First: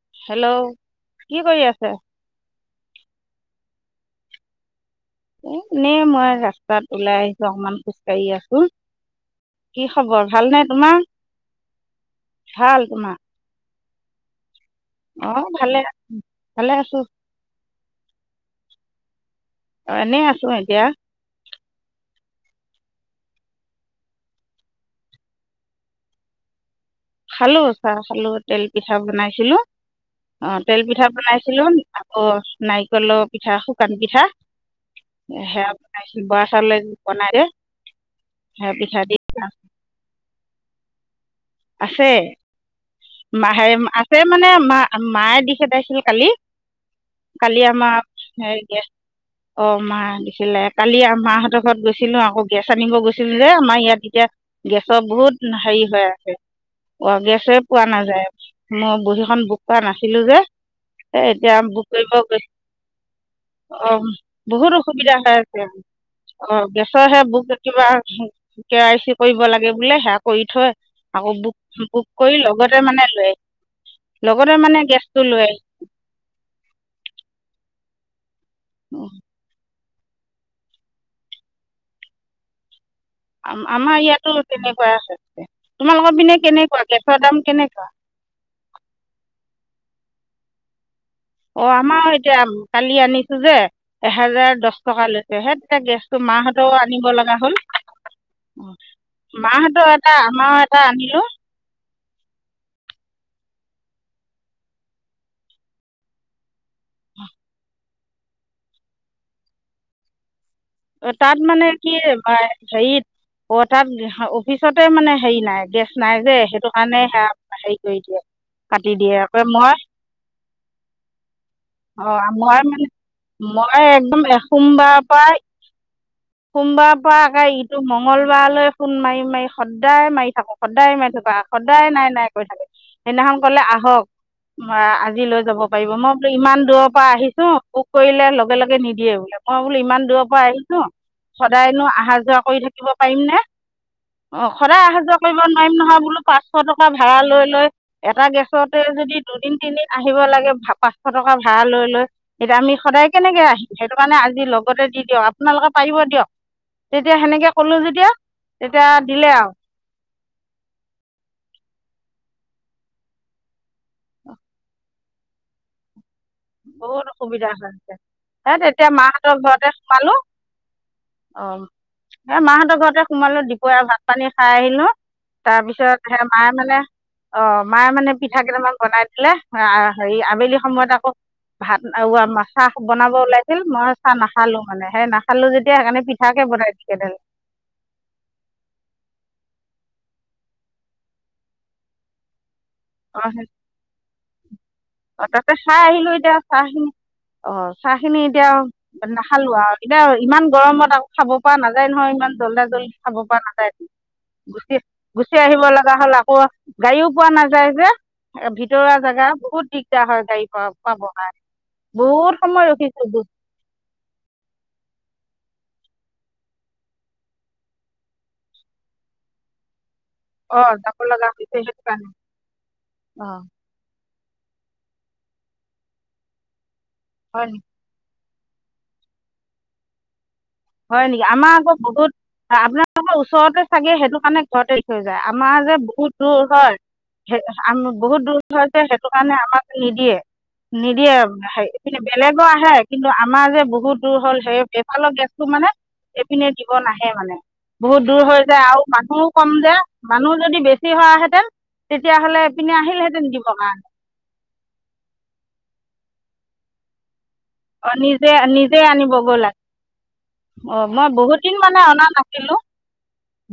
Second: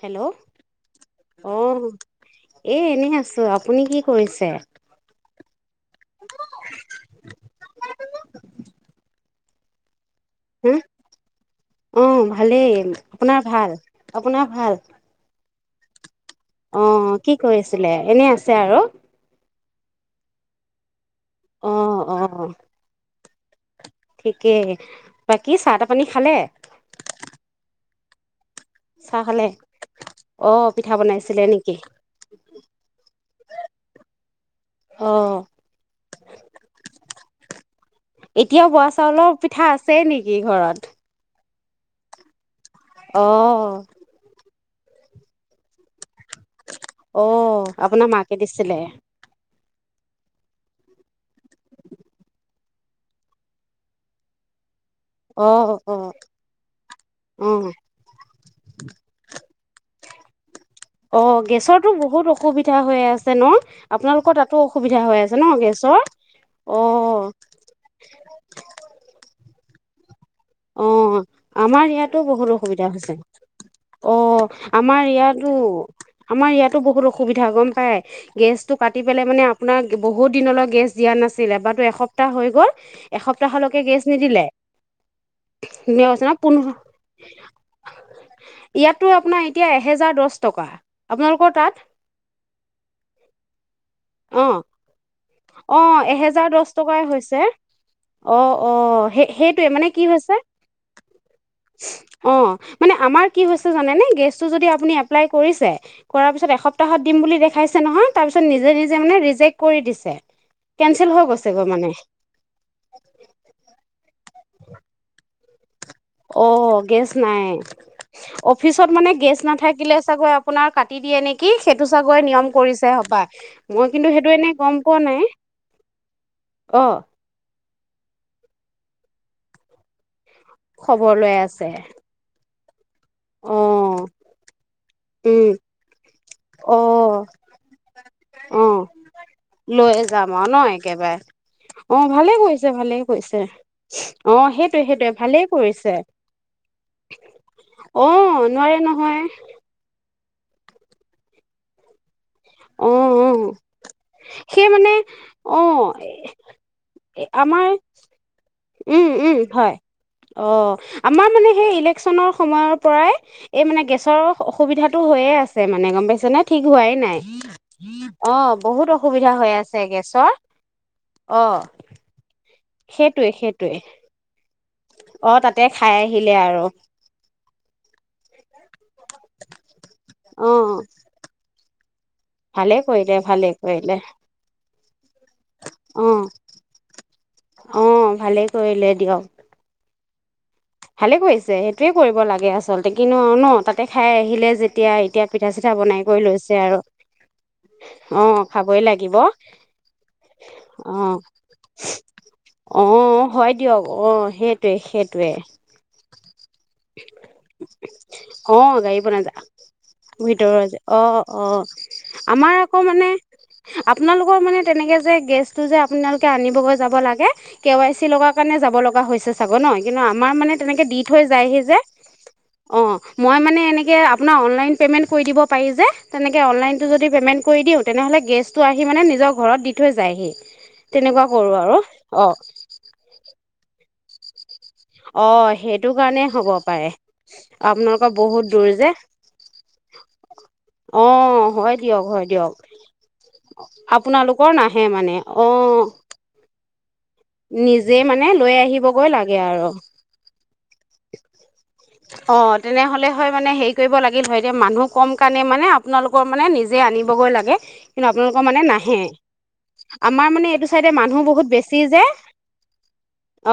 Hello কি কৰি আহ আছে এ এনেই আছো আ আপুনি কি কৰিছে এ এনে মই ৰাস্তাত ওলাই আহিছো অকমান খোজ কঢ়ি আছো স [inaudible] খবৰ ভাল নে হা তোমাৰ অ ভালেই ভাল তোমাৰ আপোনাৰ ভাল আপোনাৰ ভাল অ ভালে আ অ কি কৰি আছ এনে আছে আৰু এনেই আছো এতিয়া আহ আহ ঠিকে বাকী চাহ তাহ পানী খালে। খালো চাহ খালো। তেল পিঠা চাহ খালে বনাইছিলোঁ অ তেল পিঠা বনাইছিলোঁ আকৌ নাৰিকলৰ পিঠা শুকান পিঠা অ সেয়া বনাইছিলোঁ বৰা চাউলৰে বনাই এতিয়াও সেয়া বৰা পিঠা দি। চাউলৰ পিঠা আছে নেকি ঘৰত আছে। অ মাহে আছে মানে মা মায়ে দিছে খেদাইছিল কালি। অ কালি আমাৰ আপোনাৰ মাকে হেৰি গেছ দিছিলে। অ মা দিছিলে কালি মাহঁতৰ ঘৰত গৈছিলো আকৌ গেছ আনিব গৈছিলো যে আমাৰ ইয়াত এতিয়া গেছৰ অ বহুত হেৰি অ হৈ আছে। অ গেছে পোৱা নাযায় মোৰ বহীখন বুক কৰোৱা নাছিলো যে অ এতিয়া বুক গেছৰতো কৰিব বহুত অসুবিধা হৈ আছে ন গৈছো অ আপোনালোকৰ তাতো বহুত অসুবিধা হৈ ন আছে গেছৰ অ গেছৰহে অ বুক কিবা কে আই চি কৰিব লাগে বোলে শে কৈ থ অ আমাৰ ইয়াতো বহুত অসুবিধা হৈছে। লৈ অ লগতে মানে আমাৰ গেছটো ইয়াতো, লৈ আমাৰ ইয়াতো বহুত অসুবিধা গম পাই। গেছটো কাটি পেলাই মানে আপোনাক বহুত দিনলৈ গেছ দিয়া নাছিল এবাৰো এসপ্তাহ হৈ গ'ল এসপ্তাহলৈকে আমাৰ গেছ ইয়াতো নিদিলে। তেনেকুৱা আছে। তোমালোকৰ পিনে পোন্ধ কেনেকুৱা গেচৰ দাম কেনেকুৱা ইয়াতো এতিয়া আপোনাৰ আমাৰ এহেজাৰ দছ টকা আপোনালোকৰ অ তাত? আমাৰো এতিয়া কালি আনিছো যে অ', এহেজাৰ দছ টকা লৈ হে তেতিয়া অ', গেছটো এহেজাৰ দহ মাহঁতও টকাই আনিব হৈছে। লগা হ'ল অ', অ', সেই সেইটোৱে মানে ।মাহঁতৰ কি এটা হৈছে আমাৰ এটা আনিলো। অ মানে আমাৰ কি হৈছে জানে ন গেছটো যদি আপুনি এপ্লাই কৰিছে কৰা পিছত এস সপতাহত দিম বুলি দেখাইছে নহয় তাৰপিছত নি নিজে মানে ৰিজেক্ট কৰি দিছে চে [inaudible] অ তাত মানে কি হেৰিত অ তাত পিছতে মানে হেৰি নাই গেছ নাই যে অ সেইটো কাৰণে গেছ সেয়া নাই হেৰি কৰি দিয়ে অফিচত কাটি মানে দিয়ে গেছ আকৌ মই নাথাকিলে চাগৈ আপোনাৰ কাটি দিয়ে নেকি সেইটো চাগৈ অঁ নিয়ম মই মানে কৰিছে সপাই মই কিন্তু সেইটো এনেই গম পোৱা নাই। সোমবাৰ অ', পৰা আকে ই টো মংগলবাৰলৈ ফোন মাৰি মাৰি সদায় মাৰি থাকো সদায় খবৰ মাৰি লৈ থকা আছে সদায় নাই নাই কৈ থাকে সেইদিনাখন কলে অ', আহক আ আজি লৈ উম, যাব পাৰিব মই বোলো ইমান দূৰৰ পৰা অ', আহিছো বুক কৰিলে লগে লগে অ', নিদিয়ে বোলে মই বোলো লৈ ইমান দূৰৰ যাম পৰা আৰু ন আহিছো একেবাৰে সদায়নো অ', আহা ভালে যোৱা কৰি কৰিছে থাকিব ভালে পাৰিম নে কৰিছে অ সেইটোৱে সদায় আহা সেইটোৱে যোৱা কৰিব ভালেই নোৱাৰিম কৰিছে। নহয় বোলো পাঁচশ টকা ভাড়া লৈ লয় অ এটা গেছতে নোৱাৰে যদি নহয় দুদিন তিনদিন আহ আহিব লাগে ফা পাঁচশ টকা ভাড়া লৈ লয় এতিয়া আমি অ সদায় অ কেনেকে আহিম সেইটো কাৰণে আজি সেই লগতে মানে দি দিয়ক অ আপোনালোকে পাৰিব তেতিয়া সেনেকে আমাৰ ক'লো যেতিয়া তেতিয়া উম দিলে উম আৰু হয় অ আমাৰ মানে সেই ইলেকচনৰ সময়ৰ পৰাই এই মানে গেছৰ অসুবিধাতটো হৈয়ে আছে মানে গম পাইছে নে ঠিক হোৱাই বহুত নাই অসুবিধা অ হে বহুত তেতিয়া অসুবিধা মাহঁতৰ হৈ ঘৰতে আছে সোমালো গেছৰ অ এ মাহঁতৰ ঘৰতে সেইটোৱে সোমালো সেইটোৱে দুপৰীয়া ভাত পানী খাই খাই [unintelligible] খালো অ তাতে খাই তাৰপিছত সে আহিলে মায়ে আৰু মানে অ মায়ে মানে পিঠা কেইটামান বনাই পেলে আ হেৰি অ আবেলি সময়ত আকৌ ভাত আৱা মা ভালে চাহ কৰিলে বনাব ভালে ওলাইছিল মই কৰিলে চাহ নাখালো মানে হে না অ অ ভালেই কৰিলে দিয়ক ভালেই কৰিছে সেইটোৱে কৰিব লাগে আচ আচলতে কিনো অ ন তাতে খাই আহিলে যে অ তাতে চাহ আহিলো এতিয়া চাহ খিনি অ চাহ খিনি অ এতিয়া আউ খাবই লাগিব অ নাখালো আউ এতিয়া ইমান গৰমত আকৌ খাব পৰা নাযায় নহয় ইমান জল্দা অ জলদি খাব পৰা হয় নাযায় দিয়ক অ সেইটোৱে গুচি সেইটোৱে গুচি আহিব লাগে হাল আকৌ আহ, গাড়ীও পোৱা নাযায় যে ভিতৰুৱা জোগা বহুত দিগ। ভিতৰত যে অ অ বহুত আমাৰ সময় আকৌ ৰখিছোঁ মানে আপোনালোকৰ মানে তেনেকে যে, গেছ টো যে আপোনালোকে আনিবগৈ যাব লাগে কে ৱাই চি লগা কাৰণে যাব লগা হৈছে চাগ ন। কিন্তু আমাৰ মানে অ' তেনেকে যাব দি লগা থৈ যায় হৈছে সি। সেইটো কাৰণে অ অ' মই মানে এনেকে, আপোন অনলাইন প্ৰেমেট কৰি দিব পাৰি যে তেনেকে অনলাইন। যদি প্ৰমেট হয় নেকি কৰি দিওঁ তেনেহলে গেছ। টো আহি মানে নিজৰ ঘৰত দি থৈ যায়হি। হয় তেনেকুৱা নেকি কৰোঁ আমাৰ আৰু আকৌ বহুত, অঁ আপোনালোকৰ ওচৰতে চাগে টো কাৰণে ঘৰতে থৈ যায়। অঁ আমাৰ যে সেইটো বহুত কাৰণে দূৰ হ'ব হয় পাৰে বহুত দূৰ হয় যে, সেইটো কাৰণে আমাক নিদিয়ে, নিদিয়ে অঁ হে হয় দিয়ক হয় বেলেগৰ দিয়ক আহে কিন্তু আমাৰ যে বহুত দূৰ হল আপোনালোকৰ সেই নাহে এফালৰ মানে গেছ টো মানে অঁ এইপিনে দিব না সে মানে, নিজেই বহুত দূৰ মানে হৈ লৈ যায় আৰু মানুহো কম যে, মানুহ যদি বেছি হোৱাহেঁতেন অ তেতিয়াহ'লে এইপিনে তেনেহলে আহিলহেঁতেন হয় মানে দিবৰ হেৰি কাৰণে কৰিব লাগিল হয় এতিয়া মানুহ কম কাৰণে মানে আপোনালোক মানে নিজে আনিবগৈ লাগ গে, অঁ কিন্তু নিজে আপোনালোকৰ মানে নিজে নাহে, আনিবগৈ আমাৰ মানে এইটো লাগে অঁ চাইডে মই মানুহ বহুত দিন মানে বেছি যে, অনা নাছিলোঁ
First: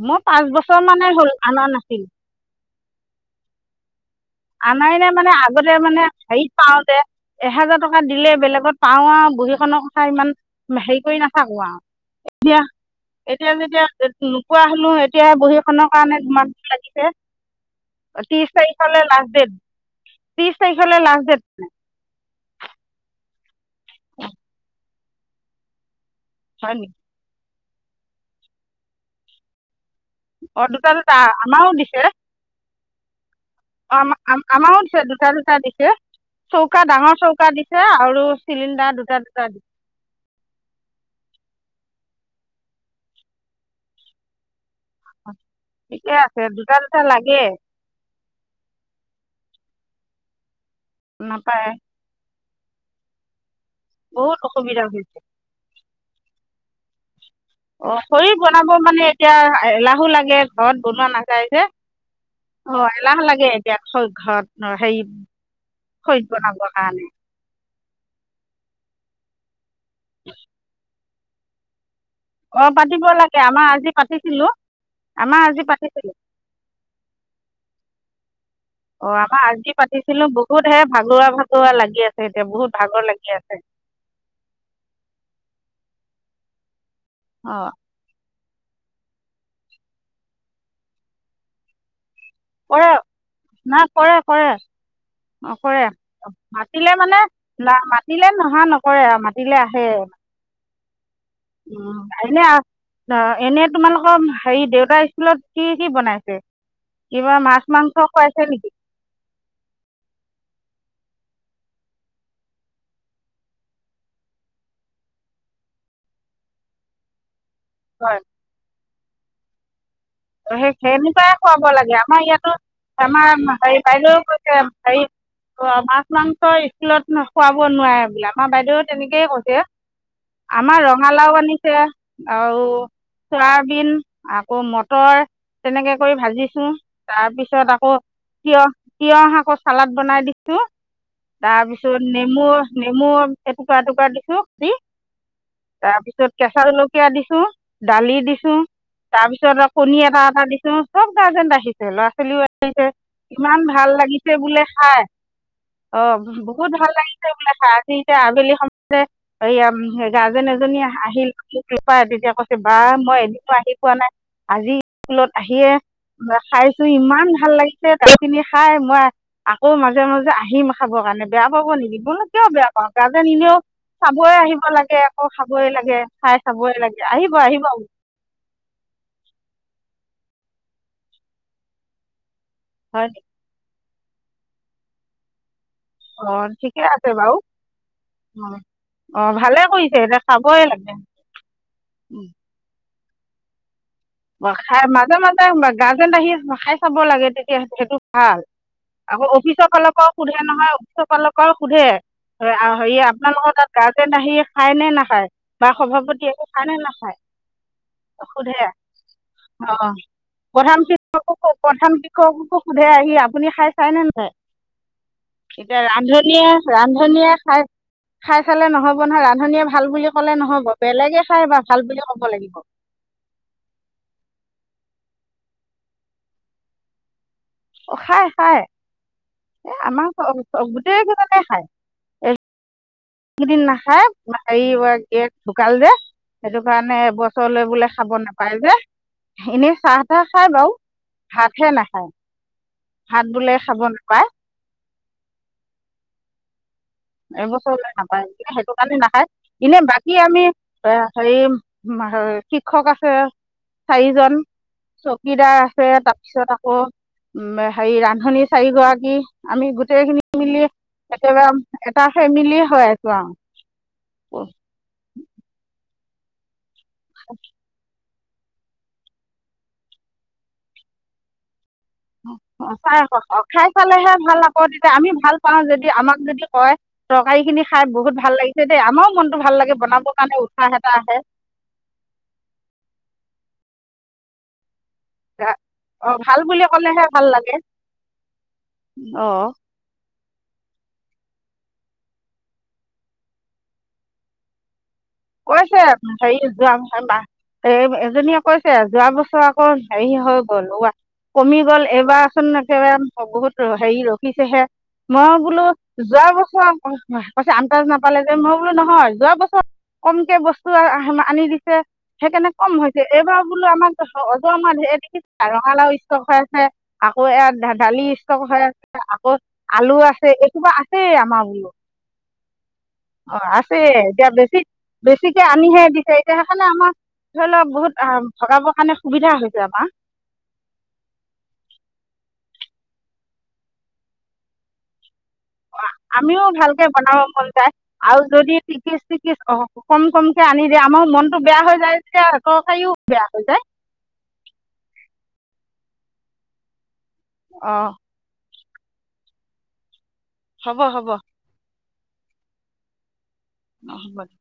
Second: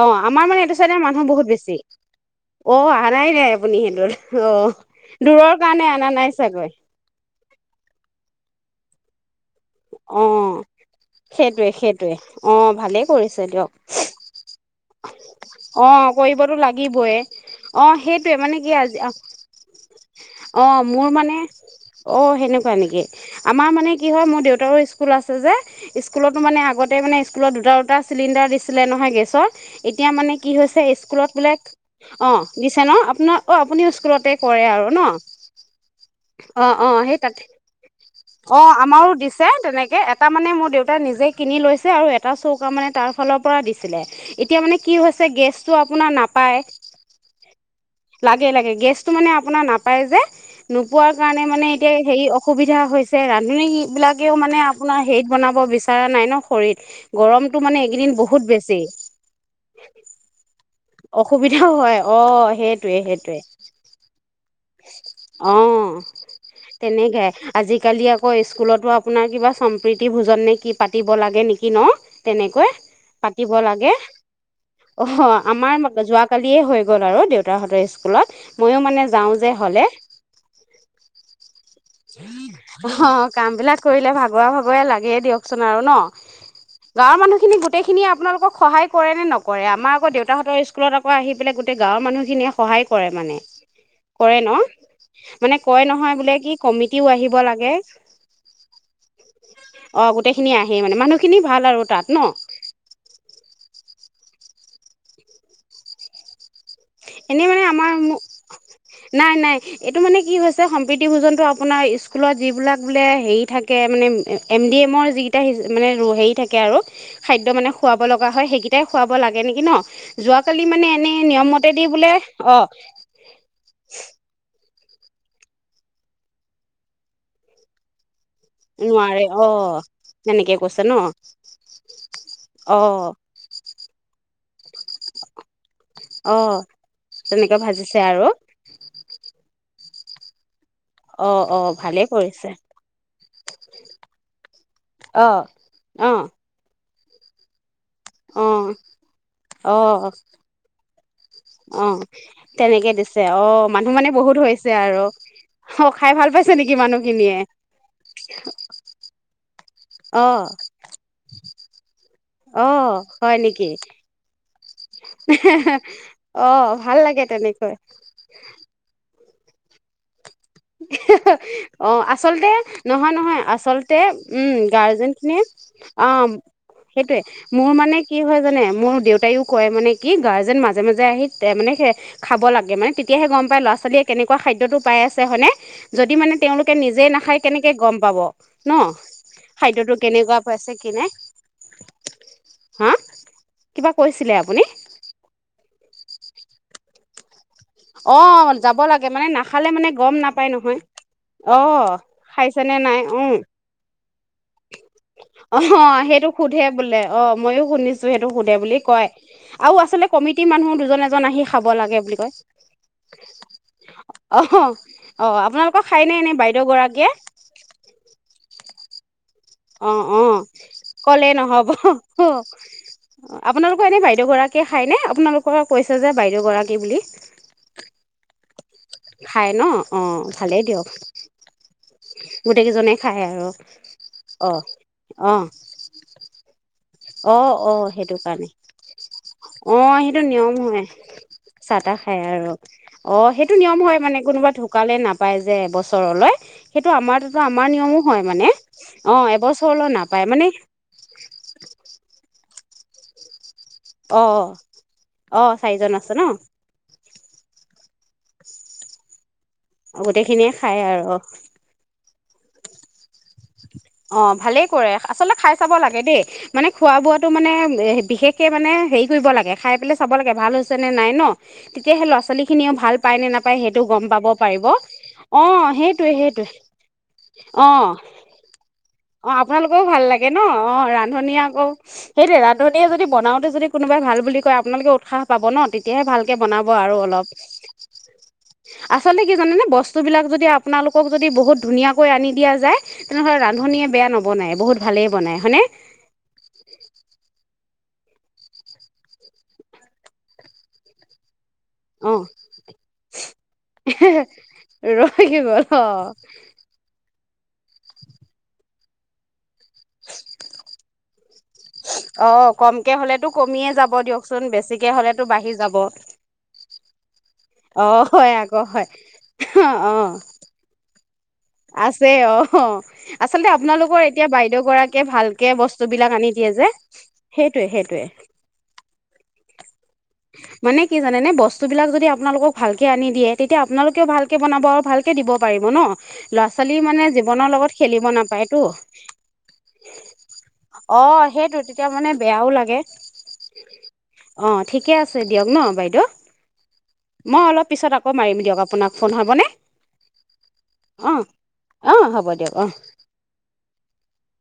অ মই আমাৰ পাঁচ মানে বছৰ এইটো চাইডে মানুহ হ'ল বহুত অনা বেছি। নাছিলোঁ অ অহা নাই নাই আপুনি সিটোত। আনাই নাই মানে আগতে মানে, হেৰিত চাগৈ পাওতে এহেজাৰ টকা দিলে বেলেগত পাওঁ আও বহিৰত কথা অ ইমান হেৰি কৰি নাথাকো সেইটোৱে আও, সেইটোৱে অ এতিয়া ভালেই কৰিছে এতিয়া দিয়ক যেতিয়া নোপোৱা মোৰ এতিয়া অ বহীখনৰ কাৰণে তোমাক কৰিবতো লাগিছে, লাগিবই অ সেইটোৱে ত্ৰিশ মানে কি তাৰিখে আজি লাষ্ট ত্ৰিছ অ তাৰিখলৈ মোৰ লাষ্ট মানে, ডেট অ সেনেকুৱা নেকি আমাৰ মানে কি হয় মোৰ দেউতাৰৰ স্কুল আছে যে স্কুলতো মানে হয় আগতে নেকি মানে স্কুলত দুটা দুটা চিলিণ্ডাৰ দিছিলে নহয় গেছৰ এতিয়া মানে কি অঁ হৈছে দুটা দুটা স্কুলত বোলে, আমাৰো দিছে অ চেন আপোনাৰ অ আপুনি অঁ স্কুলতে কৰে আমাৰো আৰু দিছে ন। দুটা দুটা দিছে অ চৌকা অ ডাঙৰ সেই তাতে, চৌকা দিছে আৰু অ চিলিণ্ডাৰ আমাৰো দুটা দুটা দিছে তেনেকে এটা মানে মোৰ দেউতাই নিজে কিনি লৈছ আৰু এটা চৌকা মানে তাৰ ফালৰ পৰা দিছিলে, এতিয়া মানে কি হয় গেছটো আপোনাৰ ঠিকে আছে নাপায়। দুটা দুটা লাগে লাগে লাগে গেছটো মানে - আপোনাৰ ন পায় যে নোপোৱাৰ কাৰণে মানে নাপায় এতিয়া হেৰি সুবিধা হৈছে ৰা আধুনিক ইবিলাকেও বহুত মানে অসুবিধা আপোনাৰ হৈছে হেৰিত বনাব বিচাৰ নাই ন খৰিত গৰমটো মানে অ এইকেইদিন খৰি বহুত বনাব বেছি মানে এতিয়া এলাহো লাগে ঘৰত বনোৱা নাযায় যে, অসুবিধাও হয় অ অ সেইটোৱে এলাহ সেইটোৱে লাগে এতিয়া ঘৰত অ, হেৰি অ, খৰিত বনাবৰ কাৰণে তেনেকে আজিকালি আকৌ স্কুলতো আ চিনাকি বাছ সম্প্ৰীতি ভোজন নে কি পাত কাটিব লাগে নেকি ন? তেনেকৈ অ পাতিব আমাৰ আজি লাগে। পাতিছিলোঁ অ আজি আমাৰ পাতিছিলোঁ যোৱা কালিয়ে হৈ গ'ল আৰু দেউ তাহাঁতৰ স্কুলত মইও মানে অ যাওঁ আমাৰ যে আজি হলে পাতিছিলো। বহুত হে ভাগৰুৱা ভাগৰুৱা লাগি আছে। এতিয়া বহুত ভাগৰ অ লাগি কাম আছে। বিলাক কৰিলে ভাগৰা ভাগৰে লাগে দিয়কচোন আৰু ন। গাঁৱৰ মানুহখিনি অ গোটেইখিনি আপোনালোকক সহায় কৰে নে নকৰে? আমাৰ আকৌ দেউতাহঁতৰ স্কুলত আকৌ আহি পেলাই গোটেই গাঁৱৰ মানুহ স খিনিয়ে সহায় কৰে মানে। নাই কৰে কৰে, অ মানে কৰে। কয় নহয় বোলে কি মাতিলে কমিটিও মানে আহিব লাগে মাতিলে নহা নকৰে আৰু মাতিলে আহে। আহে মানে মানুহ উ কাইলে অ এনে তোমালোকৰ হেৰি দেউতাৰ স্কুলত কি কি বনাইছে? কিবা এনেই মানে মাছ আমাৰ মাংস খুৱাইছে নেকি নাই, নাই। এইটো মানে কি হৈছে সম্প্ৰীতি ভোজনটো আপোনাৰ স্কুলত যিবিলাক বোলে হেৰি থাকে মানে এম ডি এমৰ যিকেইটা মানে হে থাকে আৰু খাইদ এক মানে খুৱাব লগা হয় সেইকিদিনত। ততে খুৱাব লাগে নেকি ন? যোৱাকালি সেই মানে এনেই সেনেকুৱাই নিয়মত খুৱাব লাগে আমাৰ ইয়াতো আমাৰ হে বাইদেউও গৈছে। হেৰি অ মাছ মাংস স্কুলত খোৱাব নোৱাৰে বোলে আকৌ। আমাৰ বাইদেউও নোৱাৰে তেনেকেই অ কৈছে। তেনেকে আমাৰ কৈছে ন ৰঙালাও আনিছে আৰু অ চয়াবিন আকৌ মত মটৰ তেনেকে কৰি অ ভাজিছো। তাৰ তেনেকে পিছত আকৌ ভাজিছে আৰু তিয়হ, তিয়হ আকৌ চালাদ বনাই দিছো। অ অ তাৰপিছত ভালেই নেমু, কৰিছে নেমু এ টুকুৰা টুকুৰা দিছো। অ অ কাটি কেঁচাজলকী য়া দিছো। দালি অ দিছো। তাৰপিছত অ আক কণী এবাৰ এটা দিছো । চব গাৰ্জেন অ আহিছে ল'ৰা ছোৱালীও আহিছে তেনেকে দিছে অ ইমান ভাল মানুহ মানে লাগিছে বহুত বোলে হৈছে আৰু খাই অ খাই ভাল পাইছে বহুত নেকি ভাল লাগিছে মানুহখিনিয়ে বোলে খাই আজি এতিয়া আবেলি সময়তে এই অ গাৰ্জেন এজনী আহিল কপাই তেতিয়া কৈছে অ বা মই হয় এদিনো নেকি আহি পোৱা নাই আজি স্কুলত আহিয়ে অ খাইছো ভাল লাগে ইমান ভাল তেনেকৈ লাগিছে তাইখিনি খাই মই আকৌ মাজে মাজে আহ অ আচলতে বেয়া পাওঁ নহয় গাৰ্জেন নহয় এনেও আচলতে চাবই উম আহিব লাগে গাৰ্জেন আকৌ খিনি খাবই লাগে অ খাই চাবই লাগে সেইটোয়ে আহিব আহিব মোৰ মানে কি হয় জানে মোৰ দেউতাই । কয় মানে কি গাৰ্জেন মাজে মাজে আহি মানে খাব লাগে মানে হয় নেকি তেয়াহে গম পায় ল' ছালীয়ে কেনেকুৱা খাদ্যটো পাই আছে হয়নে । যদি মানে অঁ তেওঁলোকে ঠিকে নিজেই আছে বাৰু নাখায় কেনেকৈ গম পাব ন অঁ ভালে খাদ্যটো কৰিছে এতিয়া কেনেকুৱা চাবই পাইছে কি লাগে নাই হা কিবা কৈছিলে ম আপুনি খ মাজা মাজা ম গাৰ্জেণ্ট আহি খাই চাব লাগে তে সেইটো অ ভাল যাব লাগে আকৌ মানে নাখালে অফিচৰ মানে কালকেও গম সোধে নাপায় নহয় অফিচৰ কালকেও অ সোধে খাইছেনে হেৰি নাই উম আপোনালোকৰ তাত গাজেন গাজেন আহি খায় নে নাখায় অ বা সেইটো সভাপতিয়েে সোধে খাই নে বোলে নাখায় অ মইয়ো শুনিছো সেইটো সোধে বুলি কয় আৰু অ আচলতে কমিটিৰ মানুহ প্ৰধান দুজন এজন আহি শিক্ষককো খাব প্ৰধান লাগে বুলি কয় শিক্ষককো সোধে আহি আপুনি খাই চাইনে নযাই অ অ এতিয়া আপোনালোকৰ খাই নে এনে ৰান্ধনীয়ে বাইদেউ গৰাকীয়ে ৰান্ধনীয়ে খাই খাই চালে নহব । ৰন্ধা ৰাত অ অ কলে খাই বা নহব ভাল বুলি ক'ব লাগিব আপোনাল এনেই বাইদেউ গৰাকীয়ে খাইনে আপোনালোকৰ কৈছে যে বাইদেউগৰাকী বুলি অ খাই খায় খাই ন এ অ আমাৰ চ ভালেই দিয়ক গোটেই কেইজনে খায় এ গোটেইকেইজনে খায় আৰু কেদিন নাখা অ এই গ অ ঢুকাল দে সেইটো মানে অ এবছৰলৈ অ বোলে খাব সেইটো কাৰণে নাপায় যে অ এনেই চাহ সেইটো তাহ খায় নিয়ম বাৰু হয় ভাতহে চাহ তাহ নাখায় খাই আৰু অ ভাত বোলে সেইটো নিয়ম খাব হয় মানে নাপায় কোনোবা ঢুকালে নাপায় যে এবছৰলৈ সেইটো আমাৰ তাতো আমাৰ এইবছৰলৈ নিয়মো হয় নাপায় মানে সেইটো কাৰণে অ নাখায় এনে এবছৰলৈ বাকী নাপায় আমি মানে এ হেৰি মানে শিক্ষক আছে। অ চাৰিজন অ চকীদাৰ আছে চাৰিজন ন তাৰপিছত আকৌ উম হেৰি ৰান্ধনী চাৰিগৰাকী। আমি গোটেই খিনি গোটেইখিনিয়ে মিলি খায় আৰু একেবাৰে তাৰ ফেমিলি হৈ আছো আৰু অ ভালেই কৰে আচলতে খাই চাব লাগে। হে দেই মানে। খোৱা বোৱাটো মানে এ বিশেষ কে মানে হেৰি কৰিব লাগে খাই পেলাই চাব লাগে ভাল হৈছেনে নাই ন। তেতিয়া সেই ল'ৰা ছোৱালী খিনিও ভাল চাই পায় নে আক নাপায় খাই সেইটো গম চালেহে পাব ভাল আকৌ পাৰিব তেতিয়া আমি ভাল অ পাওঁ যদি সেইটোৱে আমাক যদি সেইটোৱে কয় তৰকাৰী খিনি অ খাই বহুত ভাল লাগিছে। দেই আমাৰো অ মনটো লাগে আপোনালোকৰও ভাল বনাবৰ লাগে কাৰণে ন উৎসাহ অ এটা আহে ৰান্ধনীয়ে আকৌ সেইটোয়ে ৰান্ধনীয়ে যদি বনাওঁতে যদি কোনোবাই ভাল বুলি কয় আপোনালোকেও উৎসাহ পাব গা- ন তেতিয়াহে অ ভালকে ভাল বুলি বনাব আৰু ক'লেহে অলপ ভাল লাগে আচলতে অ কি জানেনে বস্তু বিলাক যদি যে আপোনালোকক যদি বহুত ধুনীয়া কৈ আনি দিয়া যায় তেনেহলে ৰা ন্ধনিয়ে বেয়া নবনাই বহুত কৈছে সেই যো আমি খাংবা এই এজনীয়ে কৈছে যোৱা বছৰ আকৌ হেৰি হৈ গ'ল ওবা কমি গল অ এইবাৰচোন একেবাৰে বহুত হেৰি ৰখিছেহে মই ৰহি গ'ল বোলো অ যোৱা বছৰ কৈছে আণ্ডাজ নাপালে যে মই বোলো নহয় যোৱা বছৰ টোৰ আহে না আনি দিছে অ সেইকাৰণে কম কমকে হৈছে হ'লেতো এইবাৰ বোলো কমিয়ে যাব আমাক দিয়কচোন অজাৰ অমৰ বেছিকে ধেই হ'লেতো দেখিছে বাঢ়ি যাব ৰঙালাও স্তক হৈ আছে আকৌ ইয়াত অ দালি হয় ষ্টক হৈ আকৌ আছে হয় আকৌ অ আলু আছে একেবাৰে আ আছে অ অ অ আচলতে আছে আপোনালোকৰ এতিয়া বেছি বাইদেউ গৰাকী বেছিকে আনিহে দিছে এতিয়া সেইকাৰণে আমাৰ ধৰি সেইটোৱে লওক সেইটোৱে বহুত ভগাবৰ কাৰণে সুবিধা হৈছে আমা। মানে কি জানেনে বস্তু বিলাক যদি আপোনালোকক ভালকে আনি দিয়ে তেতিয়া আপোনালোকেও ভালকে বনাব আৰু ভালকে দিব পাৰিব ন অ আমিও ল'ৰা ছোৱালী ভালকে মানে বনাব মন জীৱনৰ লগত যায় খেলিব আৰু যদি নাপায়তো টিকিচ টিকিচ কম কমকে আনি দিয়ে আমাৰ অ মনটো সেইটো বেয়া হৈ তেতিয়া যায় মানে যেতিয়া বেয়াও লাগে তৰকাৰীও বেয়া হৈ যায় অ ঠিকে আছে দিয়ক ন বাইদেউ। মই অলপ অ পিছত আকৌ মাৰিম দিয়ক আপো নাক ফোন হ'বনে হ'ব হ'ব অ অ হ'ব দিয়ক অ অ হব দে